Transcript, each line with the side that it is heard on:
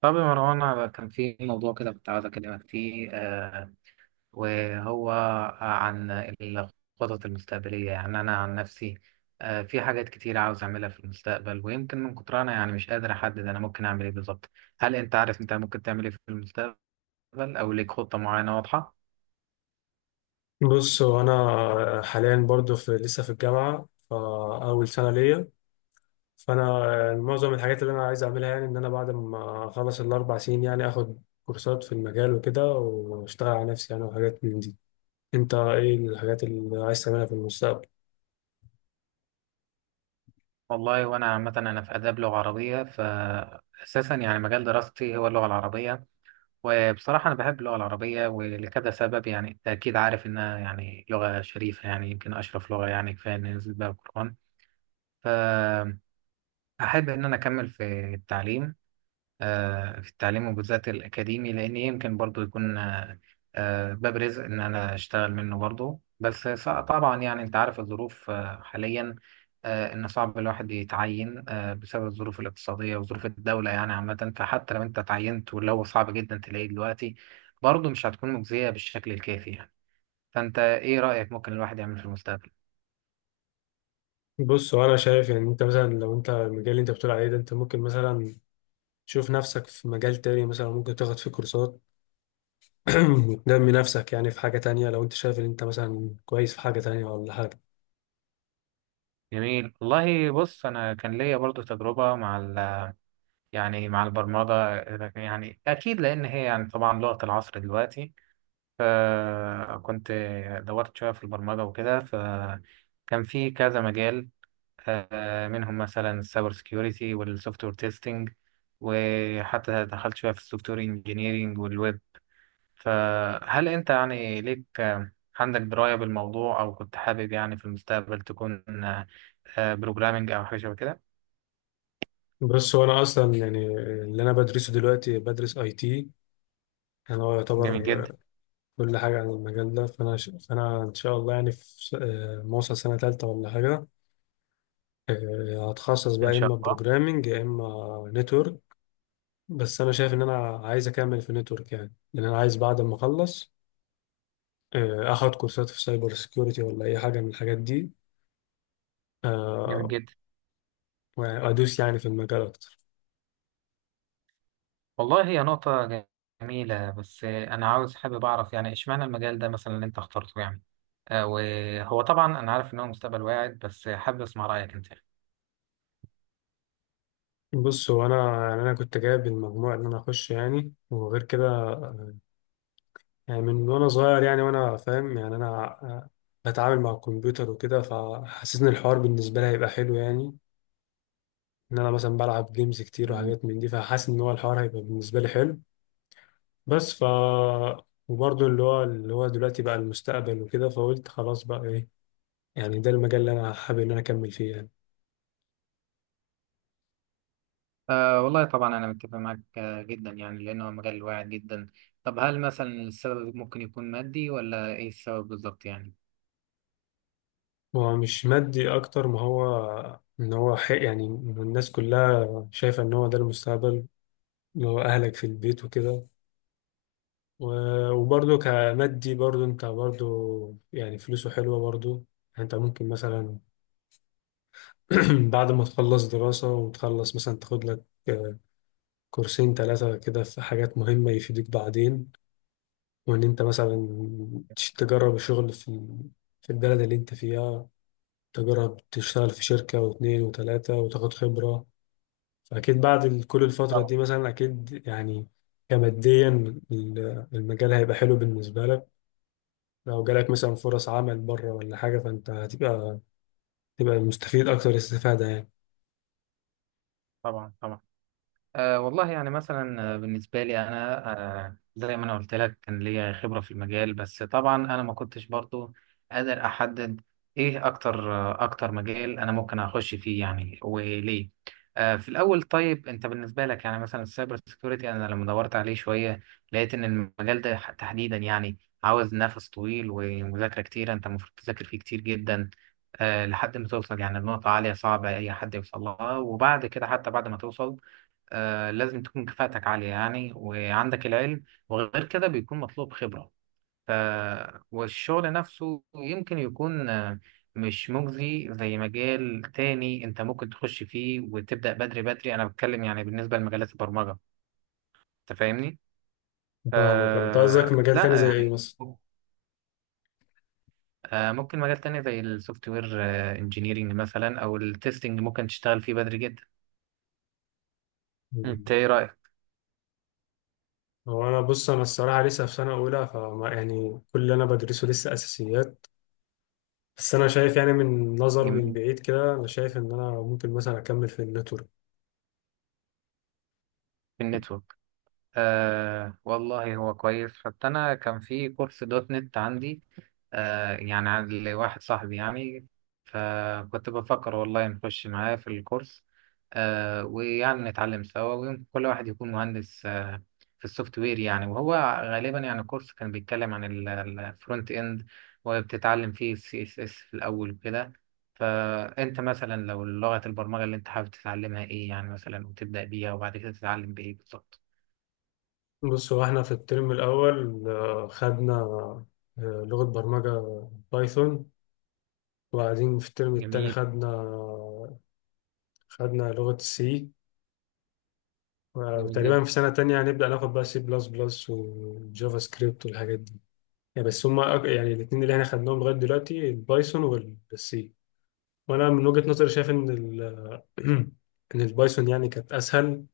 right: طب يا مروان، أنا كان في موضوع كده كنت عاوز أكلمك فيه. وهو عن الخطط المستقبلية. يعني أنا عن نفسي في حاجات كتير عاوز أعملها في المستقبل، ويمكن من كتر أنا يعني مش قادر أحدد أنا ممكن أعمل إيه بالظبط. هل أنت عارف أنت ممكن تعمل إيه في المستقبل أو ليك خطة معينة واضحة؟
left: بص، هو انا حاليا برضو لسه في الجامعه، فاول سنه ليا. فانا معظم الحاجات اللي انا عايز اعملها، يعني ان انا بعد ما اخلص 4 سنين يعني اخد كورسات في المجال وكده واشتغل على نفسي يعني، وحاجات من دي. انت ايه الحاجات اللي عايز تعملها في المستقبل؟
right: والله وأنا عامة أنا في آداب لغة عربية، فأساسا يعني مجال دراستي هو اللغة العربية. وبصراحة أنا بحب اللغة العربية ولكذا سبب، يعني أنت أكيد عارف إنها يعني لغة شريفة، يعني يمكن أشرف لغة، يعني كفاية إن نزل بها القرآن. فأحب إن أنا أكمل في التعليم، في التعليم وبالذات الأكاديمي، لأن يمكن برضو يكون باب رزق إن أنا أشتغل منه برضو. بس طبعا يعني أنت عارف الظروف حاليا إن صعب الواحد يتعين بسبب الظروف الاقتصادية وظروف الدولة يعني عامة. فحتى لو أنت تعينت، واللي هو صعب جدا تلاقيه دلوقتي، برضو مش هتكون مجزية بالشكل الكافي يعني. فأنت إيه رأيك ممكن الواحد يعمل في المستقبل؟
left: بص، هو انا شايف يعني انت مثلا لو انت المجال اللي انت بتقول عليه ده، انت ممكن مثلا تشوف نفسك في مجال تاني، مثلا ممكن تاخد فيه كورسات وتنمي نفسك يعني في حاجه تانية، لو انت شايف ان انت مثلا كويس في حاجه تانية ولا حاجه.
right: جميل والله. بص، أنا كان ليا برضو تجربة مع يعني مع البرمجة، يعني أكيد لأن هي يعني طبعا لغة العصر دلوقتي. فكنت دورت شوية في البرمجة وكده، فكان في كذا مجال، منهم مثلا السايبر سكيورتي والسوفت وير تيستنج، وحتى دخلت شوية في السوفت وير انجينيرينج والويب. فهل أنت يعني ليك عندك دراية بالموضوع، أو كنت حابب يعني في المستقبل تكون بروجرامينج أو حاجة شبه كده؟
left: بس وانا اصلا يعني اللي انا بدرسه دلوقتي بدرس اي تي. انا هو
right: جميل
left: يعتبر
right: جدا.
left: كل حاجه عن المجال ده. فانا ان شاء الله يعني في س- آه، ما اوصل سنه ثالثه ولا حاجه، هتخصص بقى
right: إن
left: يا
right: شاء
left: اما
right: الله.
left: بروجرامنج يا اما نتورك. بس انا شايف ان انا عايز اكمل في نتورك يعني، لان انا عايز بعد ما اخلص اخد كورسات في سايبر سيكيورتي ولا اي حاجه من الحاجات دي،
right: جميل
left: آه،
right: جدا.
left: وادوس يعني في المجال اكتر.
right: والله هي نقطة جميلة، بس أنا عاوز حابب أعرف يعني إشمعنى المجال ده مثلا اللي أنت اخترته يعني وهو طبعا أنا عارف إن هو مستقبل واعد، بس حابب أسمع رأيك أنت.
left: بص، هو انا يعني انا كنت جايب المجموع ان انا اخش يعني، وغير كده يعني من وانا صغير يعني وانا فاهم يعني انا آه، بتعامل مع الكمبيوتر وكده، فحاسس ان الحوار بالنسبه لي هيبقى حلو يعني. ان انا مثلا بلعب جيمز كتير وحاجات من دي، فحاسس ان هو الحوار هيبقى بالنسبه لي حلو. بس ف وبرضه اللي هو دلوقتي بقى المستقبل وكده، فقلت خلاص بقى ايه، يعني ده المجال اللي انا حابب ان انا اكمل فيه يعني.
right: أه والله طبعا أنا متفق معاك جدا يعني، لأنه مجال واعد جدا. طب هل مثلا السبب ممكن يكون مادي ولا إيه السبب بالظبط يعني؟
left: هو مش مادي اكتر ما هو ان هو حق، يعني الناس كلها شايفه ان هو ده المستقبل، اللي هو اهلك في البيت وكده. وبرضه كمادي برضه، انت برضه يعني فلوسه حلوة برضه يعني. انت ممكن مثلا بعد ما تخلص دراسة وتخلص مثلا تاخد لك 2 3 كورسات كده في حاجات مهمة يفيدوك بعدين. وان انت مثلا تجرب الشغل في البلد اللي انت فيها، تجرب تشتغل في شركة و2 و3 وتاخد خبرة. فأكيد بعد كل الفترة
right: طبعا،
left: دي مثلا، أكيد يعني كماديا المجال هيبقى حلو بالنسبة لك. لو جالك مثلا فرص عمل بره ولا حاجة، فأنت تبقى مستفيد أكتر استفادة يعني.
right: طبعا، طبعا. أه والله، يعني مثلا بالنسبة لي أنا، أه زي ما أنا قلت لك كان ليا خبرة في المجال، بس طبعا أنا ما كنتش برضو قادر أحدد إيه أكتر أكتر مجال أنا ممكن أخش فيه يعني وليه. أه في الأول طيب أنت بالنسبة لك، يعني مثلا السايبر سيكيورتي أنا لما دورت عليه شوية لقيت إن المجال ده تحديدا يعني عاوز نفس طويل ومذاكرة كتير، أنت المفروض تذاكر فيه كتير جدا، أه لحد ما توصل يعني لنقطة عالية صعبة أي حد يوصل لها. وبعد كده، حتى بعد ما توصل، آه لازم تكون كفاءتك عالية يعني، وعندك العلم، وغير كده بيكون مطلوب خبرة. ف... والشغل نفسه يمكن يكون مش مجزي زي مجال تاني انت ممكن تخش فيه وتبدأ بدري. بدري انا بتكلم يعني بالنسبة لمجالات البرمجة. انت فاهمني؟ ف...
left: فاهمك، أنت قصدك مجال تاني
right: لا
left: زي إيه
right: يعني
left: مثلا؟
right: ممكن مجال تاني زي السوفت وير انجينيرنج مثلا، او التستنج ممكن تشتغل فيه بدري جدا.
left: مم.
right: انت ايه رأيك؟
left: هو أنا، بص، أنا الصراحة لسه في سنة أولى، فما يعني كل اللي أنا بدرسه لسه أساسيات. بس أنا شايف يعني من نظر من
right: جميل.
left: بعيد كده، أنا شايف إن أنا ممكن مثلا أكمل في النتورك.
right: في النتورك، آه والله هو كويس. حتى أنا كان في كورس دوت نت عندي، آه يعني عند واحد صاحبي يعني، فكنت بفكر والله نخش معاه في الكورس، آه ويعني نتعلم سوا، ويمكن كل واحد يكون مهندس آه في السوفت وير يعني. وهو غالبا يعني الكورس كان بيتكلم عن الفرونت إند، وبتتعلم فيه السي اس اس في الأول وكده. فأنت مثلا لو لغة البرمجة اللي أنت حابب تتعلمها إيه يعني مثلا، وتبدأ بيها، وبعد كده تتعلم بإيه بالظبط؟
left: بص، هو إحنا في الترم الأول خدنا لغة برمجة بايثون، وبعدين في الترم التاني
right: جميل.
left: خدنا لغة سي،
right: جميل
left: وتقريبا
right: جدا.
left: في سنة تانية هنبدأ ناخد بقى سي بلس بلس وجافا سكريبت والحاجات دي يعني. بس هما يعني الاتنين اللي احنا خدناهم لغاية دلوقتي، البايثون والسي، وأنا من وجهة نظري شايف إن البايثون يعني كانت أسهل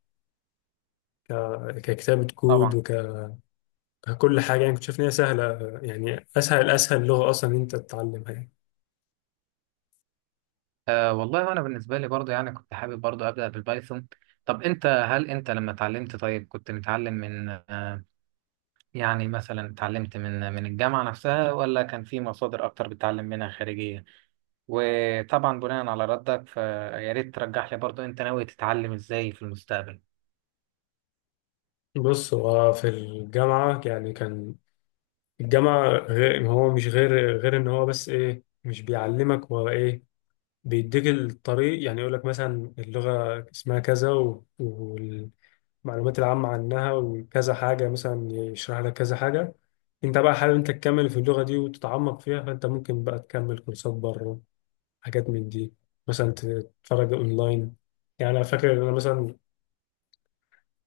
left: ككتابة كود
right: طبعا.
left: وككل حاجة يعني. كنت شايف إن هي سهلة يعني، أسهل لغة أصلا إن أنت تتعلمها يعني.
right: آه والله انا بالنسبه لي برضه يعني كنت حابب برضه ابدا بالبايثون. طب انت هل انت لما اتعلمت، طيب كنت متعلم من آه يعني مثلا اتعلمت من الجامعه نفسها، ولا كان في مصادر اكتر بتتعلم منها خارجيه؟ وطبعا بناء على ردك، فيا ريت ترجح لي برضه انت ناوي تتعلم ازاي في المستقبل.
left: بص، هو في الجامعة يعني كان الجامعة غير، هو مش غير إن هو بس إيه، مش بيعلمك هو إيه، بيديك الطريق يعني. يقول لك مثلا اللغة اسمها كذا والمعلومات العامة عنها وكذا حاجة، مثلا يشرح لك كذا حاجة. انت بقى حابب انت تكمل في اللغة دي وتتعمق فيها، فانت ممكن بقى تكمل كورسات بره، حاجات من دي، مثلا تتفرج اونلاين. يعني انا فاكر ان انا مثلا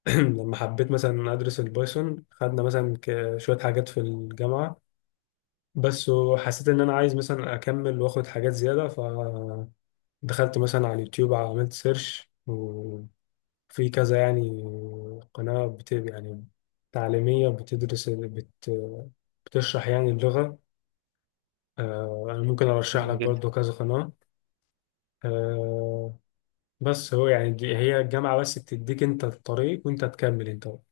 left: لما حبيت مثلا ادرس البايثون، خدنا مثلا شوية حاجات في الجامعة بس، وحسيت ان انا عايز مثلا اكمل واخد حاجات زيادة، دخلت مثلا على اليوتيوب عملت سيرش، وفي كذا يعني قناة بت يعني تعليمية بتدرس بت، بتشرح يعني اللغة. أنا ممكن أرشح لك
right: جميل.
left: برضو كذا قناة. آه، بس هو يعني هي الجامعة بس بتديك أنت الطريق، وأنت تكمل أنت بقى.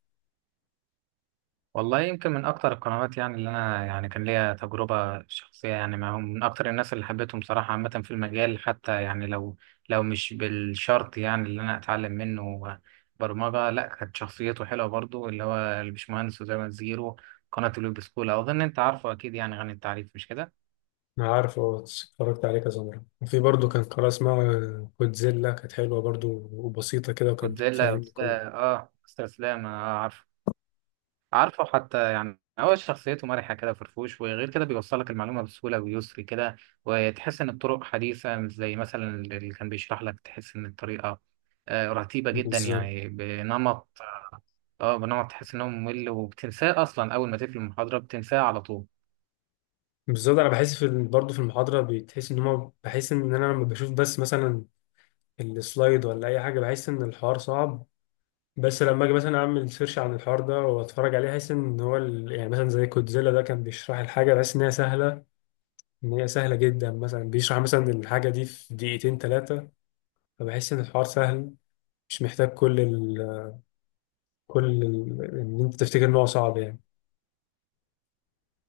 right: والله يمكن من اكتر القنوات يعني، اللي انا يعني كان ليا تجربه شخصيه يعني معاهم، من اكتر الناس اللي حبيتهم صراحه عامه في المجال، حتى يعني لو مش بالشرط يعني اللي انا اتعلم منه برمجه لا، كانت شخصيته حلوه برضو، اللي هو البشمهندس وزي ما زيرو، قناه الويب سكول، اظن انت عارفه اكيد، يعني غني التعريف مش كده؟
left: أنا عارف، أه، اتفرجت عليه كذا مرة، وفي برضو كان قناة اسمها كودزيلا كانت حلوة برضو وبسيطة كده،
right: كنت
left: وكانت
right: زي لا،
left: بتفهمني كل
right: اه استاذ اسلام، اه عارفه، عارفه. حتى يعني هو شخصيته مرحة كده فرفوش، وغير كده بيوصلك المعلومة بسهولة ويسر كده، وتحس إن الطرق حديثة، مش زي مثلا اللي كان بيشرح لك تحس إن الطريقة رتيبة جدا
left: بالظبط
right: يعني بنمط. اه بنمط تحس إنه ممل، وبتنساه أصلا أول ما تقفل المحاضرة بتنساه على طول.
left: بالظبط. انا بحس برضه في المحاضره بتحس ان هما، بحس ان انا لما بشوف بس مثلا السلايد ولا اي حاجه، بحس ان الحوار صعب. بس لما اجي مثلا اعمل سيرش عن الحوار ده واتفرج عليه، احس ان هو يعني مثلا زي كودزيلا ده، كان بيشرح الحاجه بحس ان هي سهله، ان هي سهله جدا. مثلا بيشرح مثلا الحاجه دي في 2 3 دقايق، فبحس ان الحوار سهل، مش محتاج كل ال ان انت تفتكر ان هو صعب يعني.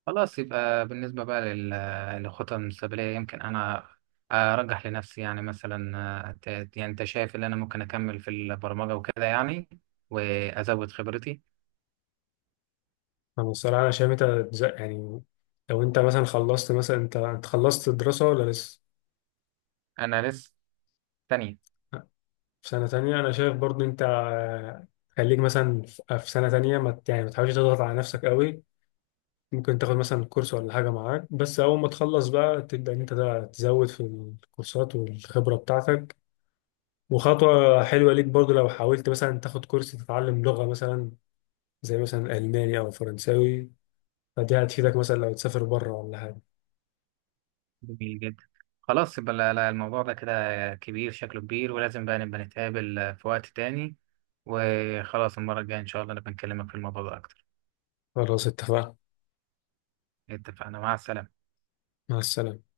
right: خلاص، يبقى بالنسبة بقى للخطط المستقبلية، يمكن أنا أرجح لنفسي يعني مثلا آه، ت- يعني أنت شايف إن أنا ممكن أكمل في البرمجة وكده يعني، وأزود خبرتي.
left: انا الصراحه انا شايف انت يعني لو انت مثلا خلصت، مثلا انت خلصت الدراسه ولا لسه؟
right: أنا لسه تانية.
left: في سنة تانية أنا شايف برضو أنت، خليك مثلا في سنة تانية، ما ت- يعني ما تحاولش تضغط على نفسك قوي. ممكن تاخد مثلا كورس ولا حاجة معاك بس، أول ما تخلص بقى تبدأ إن أنت ده تزود في الكورسات والخبرة بتاعتك. وخطوة حلوة ليك برضو لو حاولت مثلا تاخد كورس تتعلم لغة، مثلا زي مثلا ألماني أو فرنساوي، فدي هتفيدك مثلا لو تسافر بره ولا حاجة.
right: جميل جدا. خلاص، يبقى لا- لا، الموضوع ده كده كبير، شكله كبير، ولازم بقى نبقى نتقابل في وقت تاني. وخلاص المرة الجاية إن شاء الله نبقى نكلمك في الموضوع ده أكتر.
left: خلاص اتفقنا،
right: اتفقنا، مع السلامة.
left: مع السلامة.